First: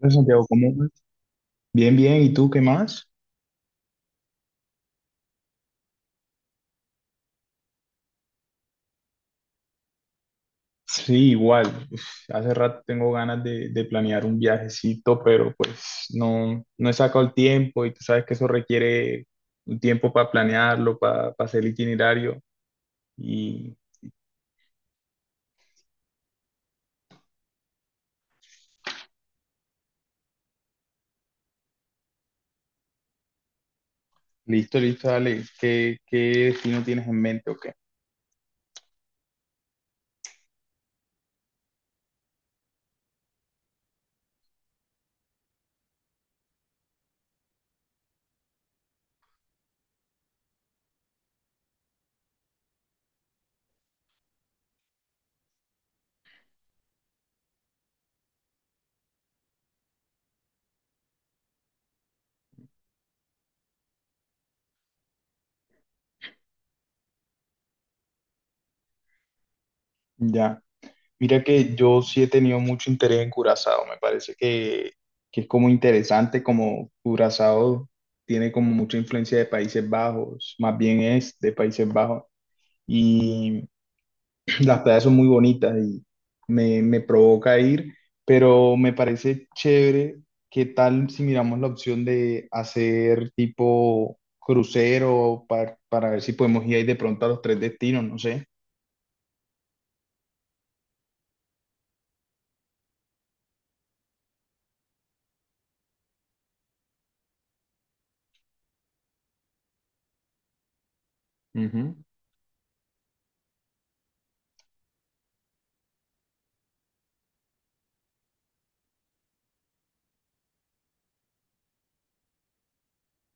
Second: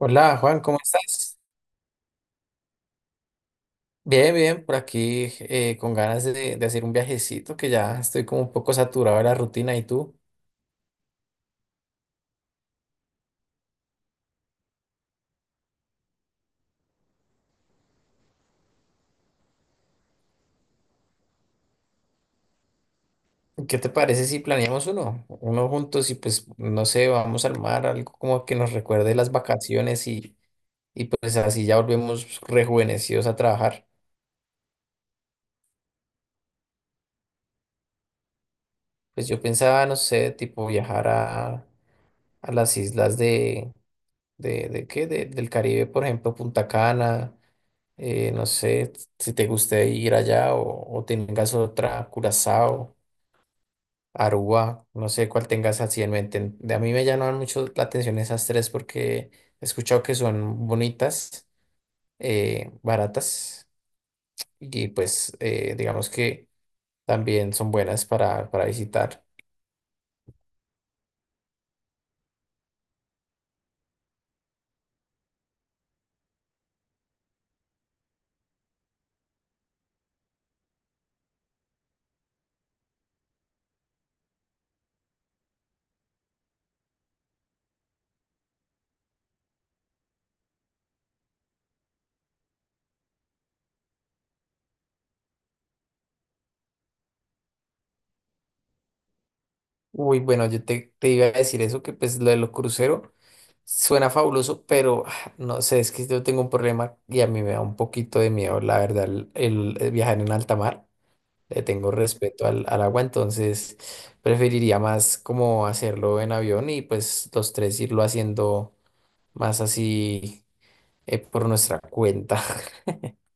Hola, Santiago, Juan, ¿cómo ¿cómo vas? estás? Bien, bien, ¿y tú qué más? Bien, bien, por aquí, con ganas de hacer un viajecito, que ya estoy como un poco saturado de la rutina. ¿Y tú? Sí, igual. Uf, hace rato tengo ganas de planear un viajecito, pero pues no, no he sacado el tiempo y tú sabes que eso requiere un tiempo para planearlo, para hacer el itinerario. Y ¿Qué te parece si planeamos uno? Uno juntos y, pues no sé, vamos al mar, algo como que nos recuerde las vacaciones, y pues así ya volvemos rejuvenecidos a trabajar. listo, listo, dale. ¿¿Qué destino tienes en mente o qué? Pues yo pensaba, no sé, tipo viajar a las islas de. ¿De qué? Del Caribe, por ejemplo, Punta Cana. No sé si te guste ir allá, o tengas otra, Curazao, Aruba, no sé cuál tengas así en mente. De a mí me llaman mucho la atención esas tres porque he escuchado que son bonitas, baratas, y pues digamos que también son buenas para visitar. Ya. Mira que yo sí he tenido mucho interés en Curazao, me parece que es como interesante, como Curazao tiene como mucha influencia de Países Bajos, más bien es de Países Bajos, y las playas son muy bonitas y me provoca ir, pero me parece chévere, qué tal si miramos la opción de hacer tipo crucero para ver si podemos ir ahí de pronto a los tres destinos, no sé. Uy, bueno, yo te iba a decir eso, que pues lo de los cruceros suena fabuloso, pero, no sé, es que yo tengo un problema y a mí me da un poquito de miedo, la verdad, el viajar en alta mar. Le tengo Ujú. respeto al agua, entonces preferiría más como hacerlo en avión, y pues los tres irlo haciendo más así, por nuestra cuenta.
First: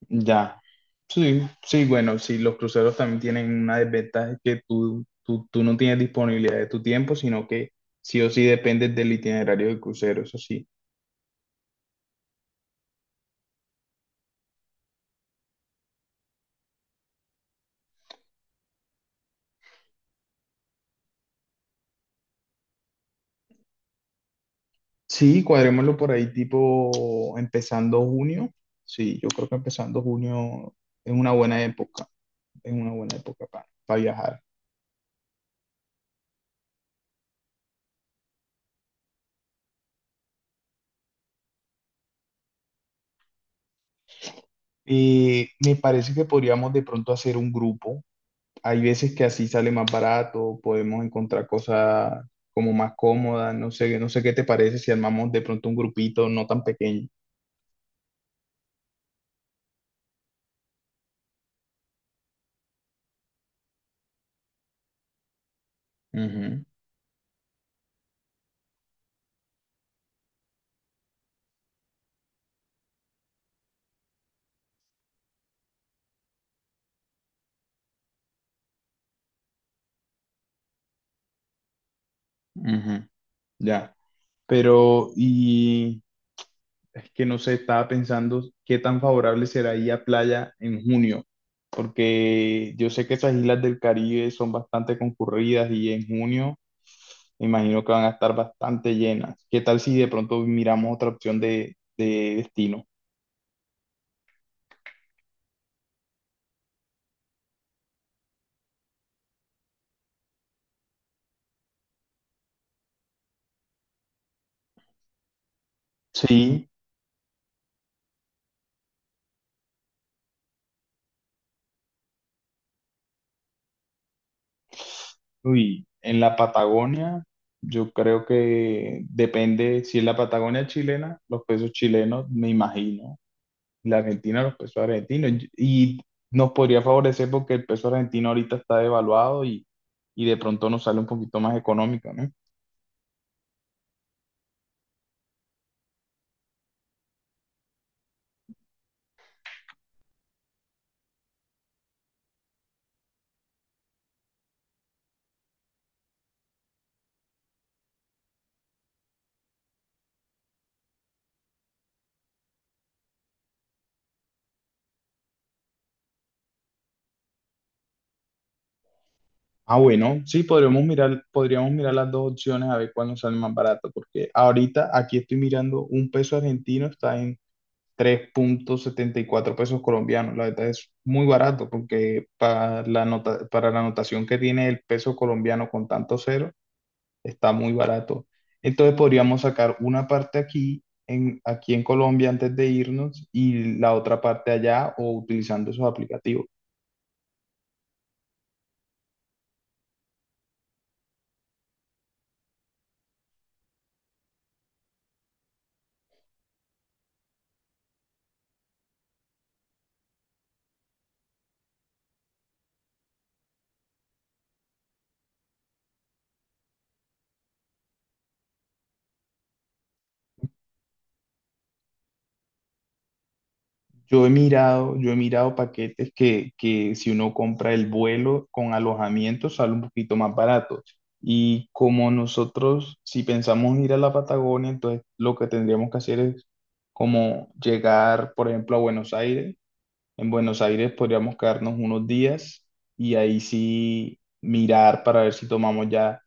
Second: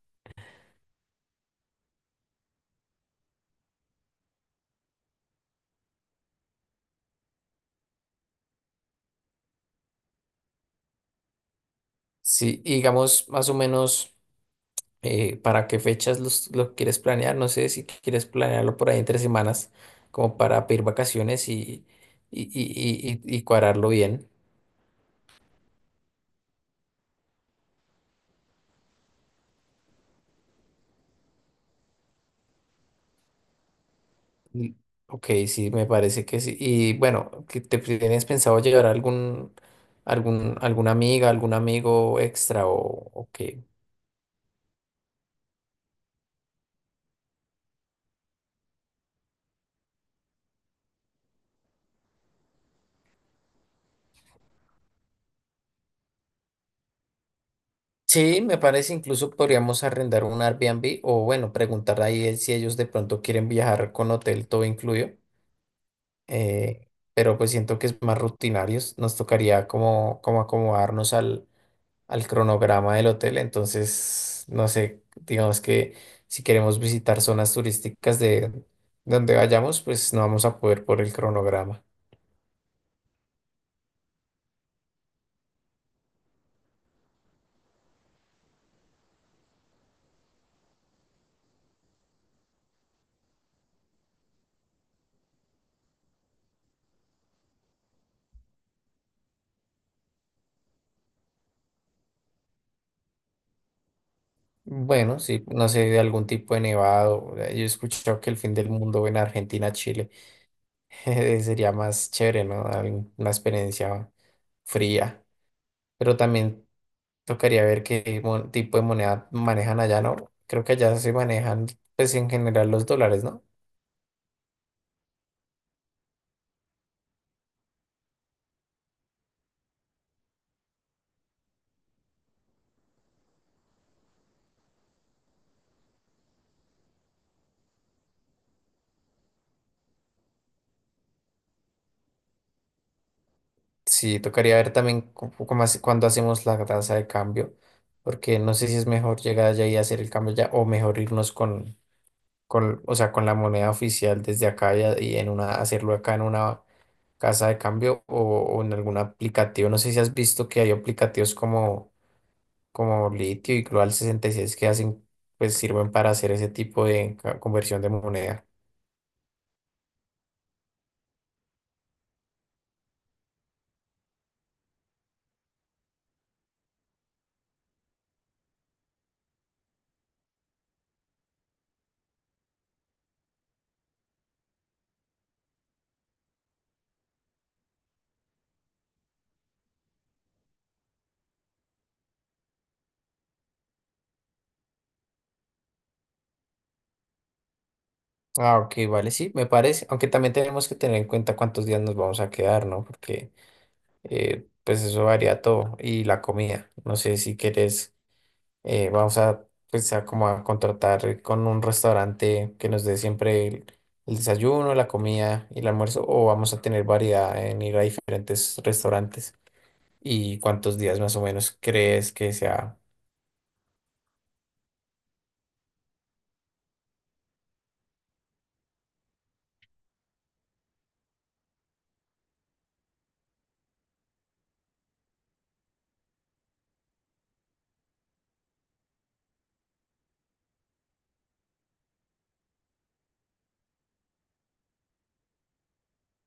Ya, sí, sí, bueno, sí, los cruceros también tienen una desventaja, es que tú no tienes disponibilidad de tu tiempo, sino que sí o sí dependes del itinerario del crucero, eso sí. Sí, y digamos más o menos. ¿Para qué fechas lo quieres planear? No sé si quieres planearlo por ahí entre semanas, como para pedir vacaciones y, y cuadrarlo bien. Sí, cuadrémoslo por ahí tipo empezando junio. Sí, yo creo que empezando junio es una buena época, es una buena época para viajar. Mm. Ok, sí, me parece que sí. Y bueno, ¿que ¿te tienes pensado llevar alguna amiga, algún amigo extra, o qué? Y me parece que podríamos de pronto hacer un grupo. Hay veces que así sale más barato, podemos encontrar cosas como más cómodas, no sé, no sé qué te parece si armamos de pronto un grupito no tan pequeño. Sí, me parece, incluso podríamos arrendar un Airbnb, o bueno, preguntar ahí el- si ellos de pronto quieren viajar con hotel todo incluido. Ujú, eh, pero pues siento que es más rutinarios. Nos tocaría como, como acomodarnos al cronograma del hotel. Entonces, no sé, digamos que si queremos visitar zonas turísticas de donde vayamos, pues no vamos a poder por el cronograma. ujú, ya. Pero, y es que no sé, estaba pensando qué tan favorable será ir a playa en junio, porque yo sé que esas islas del Caribe son bastante concurridas y en junio me imagino que van a estar bastante llenas. ¿Qué tal si de pronto miramos otra opción de destino? Bueno, sí, no sé, de algún tipo de nevado. Yo he escuchado que el fin del mundo en Argentina, Chile, sería más chévere, ¿no? Algún- una experiencia fría. Pero también Sí. tocaría ver qué tipo de moneda manejan allá, ¿no? Creo que allá se manejan, pues en general, los dólares, ¿no? Uy, en la Patagonia, yo creo que depende, si es la Patagonia chilena, los pesos chilenos, me imagino, la Argentina, los pesos argentinos, y nos podría favorecer porque el peso argentino ahorita está devaluado y de pronto nos sale un poquito más económico, ¿no? Sí, tocaría ver también cómo cuándo hacemos la tasa de cambio, porque no sé si es mejor llegar allá y hacer el cambio ya, o mejor irnos o sea, con la moneda oficial desde acá, y, y en una, hacerlo acá en una casa de cambio, o en algún aplicativo. No sé si has visto que hay aplicativos como Litio y Global 66, que hacen, pues sirven para hacer ese tipo de conversión de moneda. Ah, bueno, sí, podríamos mirar las dos opciones a ver cuál nos sale más barato, porque ahorita aquí estoy mirando un peso argentino, está en 3,74 pesos colombianos. La verdad es muy barato porque para la notación que tiene el peso colombiano con tanto cero, está muy barato. Entonces podríamos sacar una parte aquí en, Colombia antes de irnos y la otra parte allá o utilizando esos aplicativos. Ah, ok, vale, sí, me parece. Aunque también tenemos que tener en cuenta cuántos días nos vamos a quedar, ¿no? Porque, pues eso varía todo, y la comida. No sé si quieres, vamos a, pues a, como a contratar con un restaurante que nos dé siempre el desayuno, la comida y el almuerzo, o vamos a tener variedad en ir a diferentes restaurantes. ¿Y cuántos días más o menos crees que sea? Yo he mirado paquetes que si uno compra el vuelo con alojamiento sale un poquito más barato. Y como nosotros, si pensamos ir a la Patagonia, entonces lo que tendríamos que hacer es como llegar, por ejemplo, a Buenos Aires. En Buenos Aires podríamos quedarnos unos días y ahí sí mirar para ver si tomamos ya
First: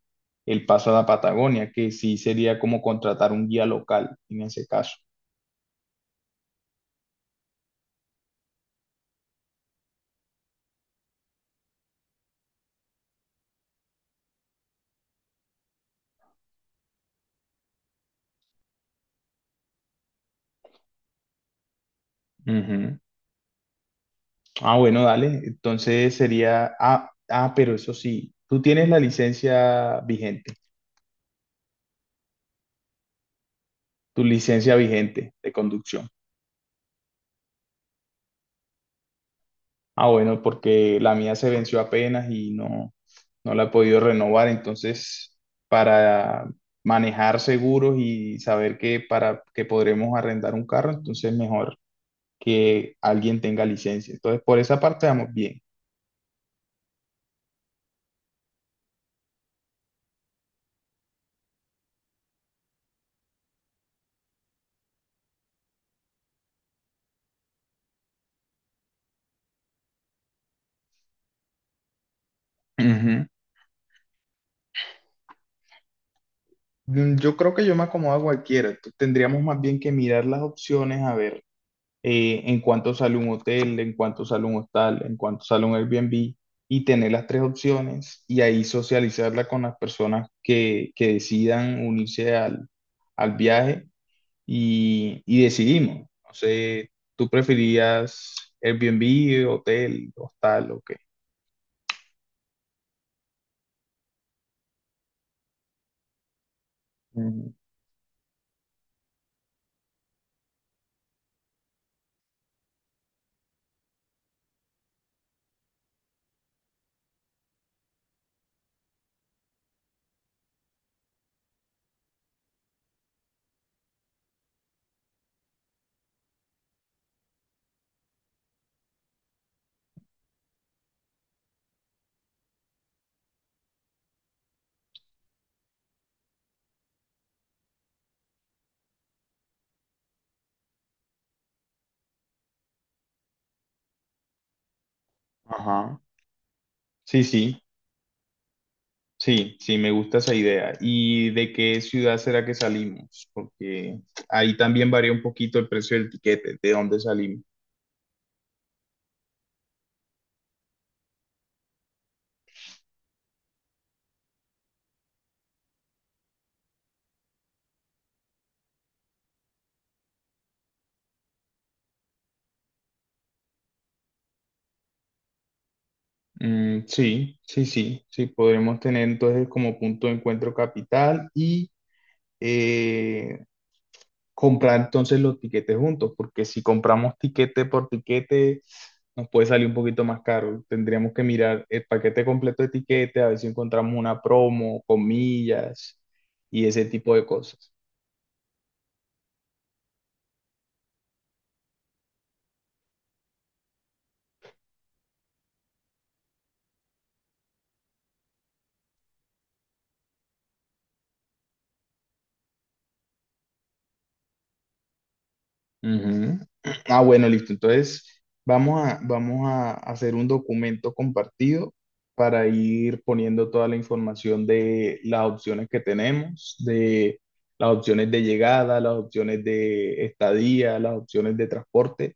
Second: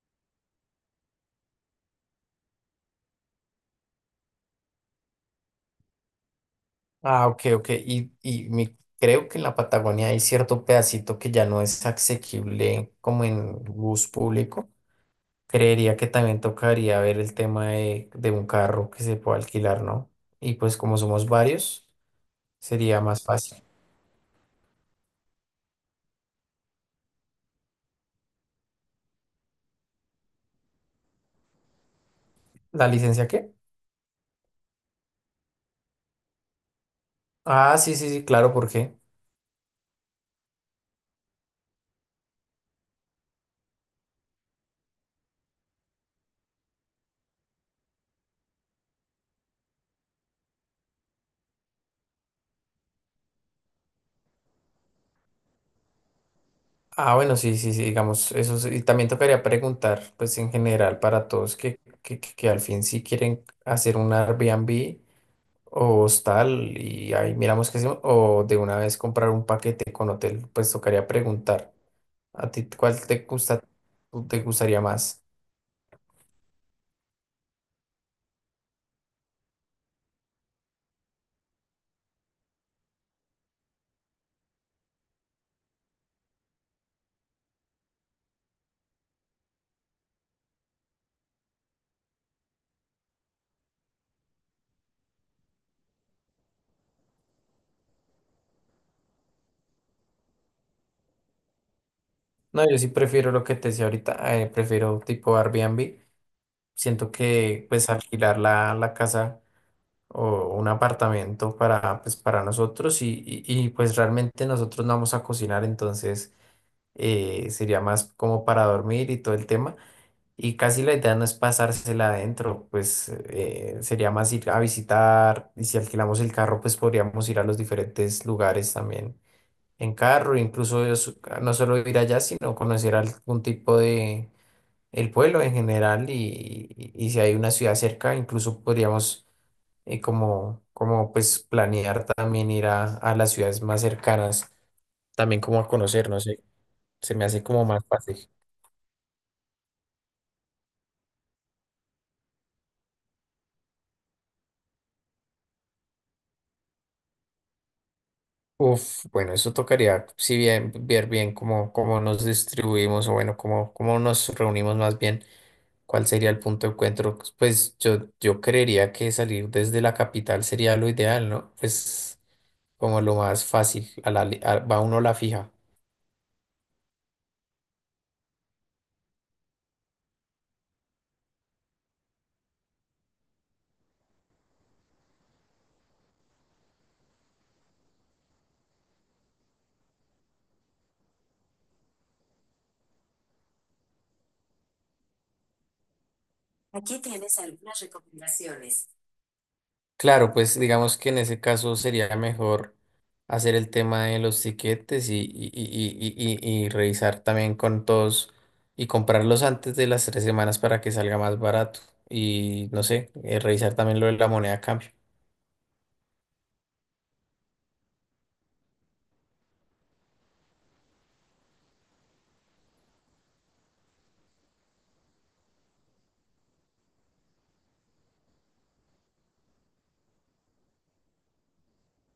el paso a la Patagonia, que sí sería como contratar un guía local en ese caso. Ah, ok, ok. Y mi- creo que en la Patagonia hay cierto pedacito que ya no es asequible como en bus público. Creería que también tocaría ver el tema de un carro que se pueda alquilar, ¿no? Y pues como somos varios, sería más fácil. Ah, bueno, dale. Entonces sería, pero eso sí, tú tienes ¿La licencia qué? tu licencia vigente de conducción. Ah, sí, sí, sí, claro, ¿por qué? Ah, bueno, porque la mía se venció apenas y no, no la he podido renovar. Entonces, para manejar seguros y saber que para que podremos arrendar un carro, entonces mejor que alguien tenga licencia. Entonces, por esa parte vamos bien. Ah, bueno, sí, sí, sí, digamos, eso sí. Y también tocaría preguntar, pues en general, para todos, que al fin si quieren hacer un Airbnb o hostal, y ahí miramos qué hacemos, o de una vez comprar un paquete con hotel, pues tocaría preguntar. ¿A ti cuál Ujú. Te gustaría más? Mm, yo creo que yo me acomodo a cualquiera. Entonces, tendríamos más bien que mirar las opciones a ver, en cuánto sale un hotel, en cuánto sale un hostal, en cuánto sale un Airbnb, y tener las tres opciones y ahí socializarla con las personas que decidan unirse al, al viaje y decidimos. No sé, ¿tú preferías Airbnb, hotel, hostal o qué? No, yo sí prefiero lo que te decía ahorita, prefiero tipo Airbnb. Siento Ujú. que pues alquilar la casa o un apartamento para, pues, para nosotros, pues realmente nosotros no vamos a cocinar, entonces sería más como para dormir y todo el tema. Y casi la idea no es pasársela adentro, pues sería más ir a visitar, y si alquilamos el carro, pues podríamos ir a los diferentes lugares también en carro, no solo ir allá, sino conocer algún tipo de el pueblo en general, y si hay una ciudad cerca, incluso podríamos, como pues planear también ir a las ciudades más cercanas, también como a Ajá. conocer, no sé, se Sí, me sí, hace como más fácil. sí, sí, me gusta esa idea. ¿Y de qué ciudad será que salimos? Porque ahí también varía un poquito el precio del tiquete, de dónde salimos. Uf, bueno, eso tocaría, si bien, ver bien cómo nos distribuimos, o bueno, cómo nos reunimos más bien, cuál sería el punto de encuentro. Pues yo creería que salir desde la capital sería lo ideal, ¿no? Pues como lo más fácil, a la li- a- va uno a la fija. Mm, sí, sí, sí, sí, podremos tener entonces como punto de encuentro capital y, eh, comprar entonces los tiquetes juntos, porque si compramos tiquete por tiquete nos puede salir un poquito más caro. Tendríamos que mirar el paquete completo de tiquete, a ver si encontramos una promo, comillas, y ese tipo de cosas. Claro, pues digamos que en ese caso sería mejor hacer el tema de los tiquetes, y, y revisar también con todos, y comprarlos antes de las 3 semanas para que salga más barato. Y no sé, revisar también lo de la moneda a cambio. Ujú. Ah, bueno, listo. Entonces, vamos a hacer un documento compartido para ir poniendo toda la información de las opciones que tenemos, de las opciones de llegada, las opciones de estadía, las opciones de transporte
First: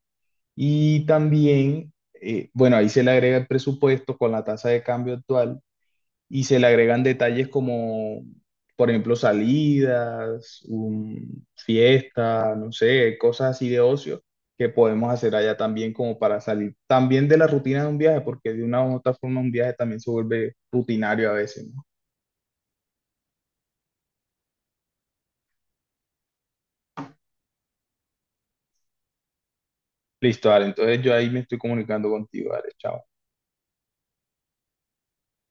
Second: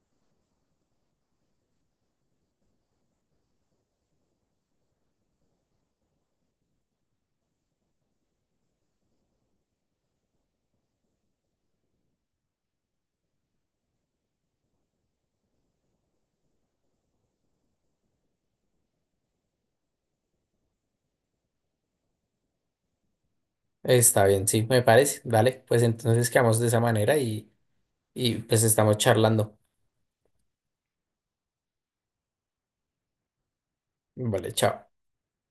y también, bueno, ahí se le agrega el presupuesto con la tasa de cambio actual y se le agregan detalles como, por ejemplo, salidas, fiesta, no sé, cosas así de ocio que podemos hacer allá también como para salir también de la rutina de un viaje, porque de una u otra forma un viaje también se vuelve rutinario a veces, ¿no? Está bien, sí, me parece. Vale, pues entonces quedamos de esa manera, y pues estamos charlando. Listo, Ale, entonces yo ahí me estoy comunicando contigo, Ale, chao. Vale, chao.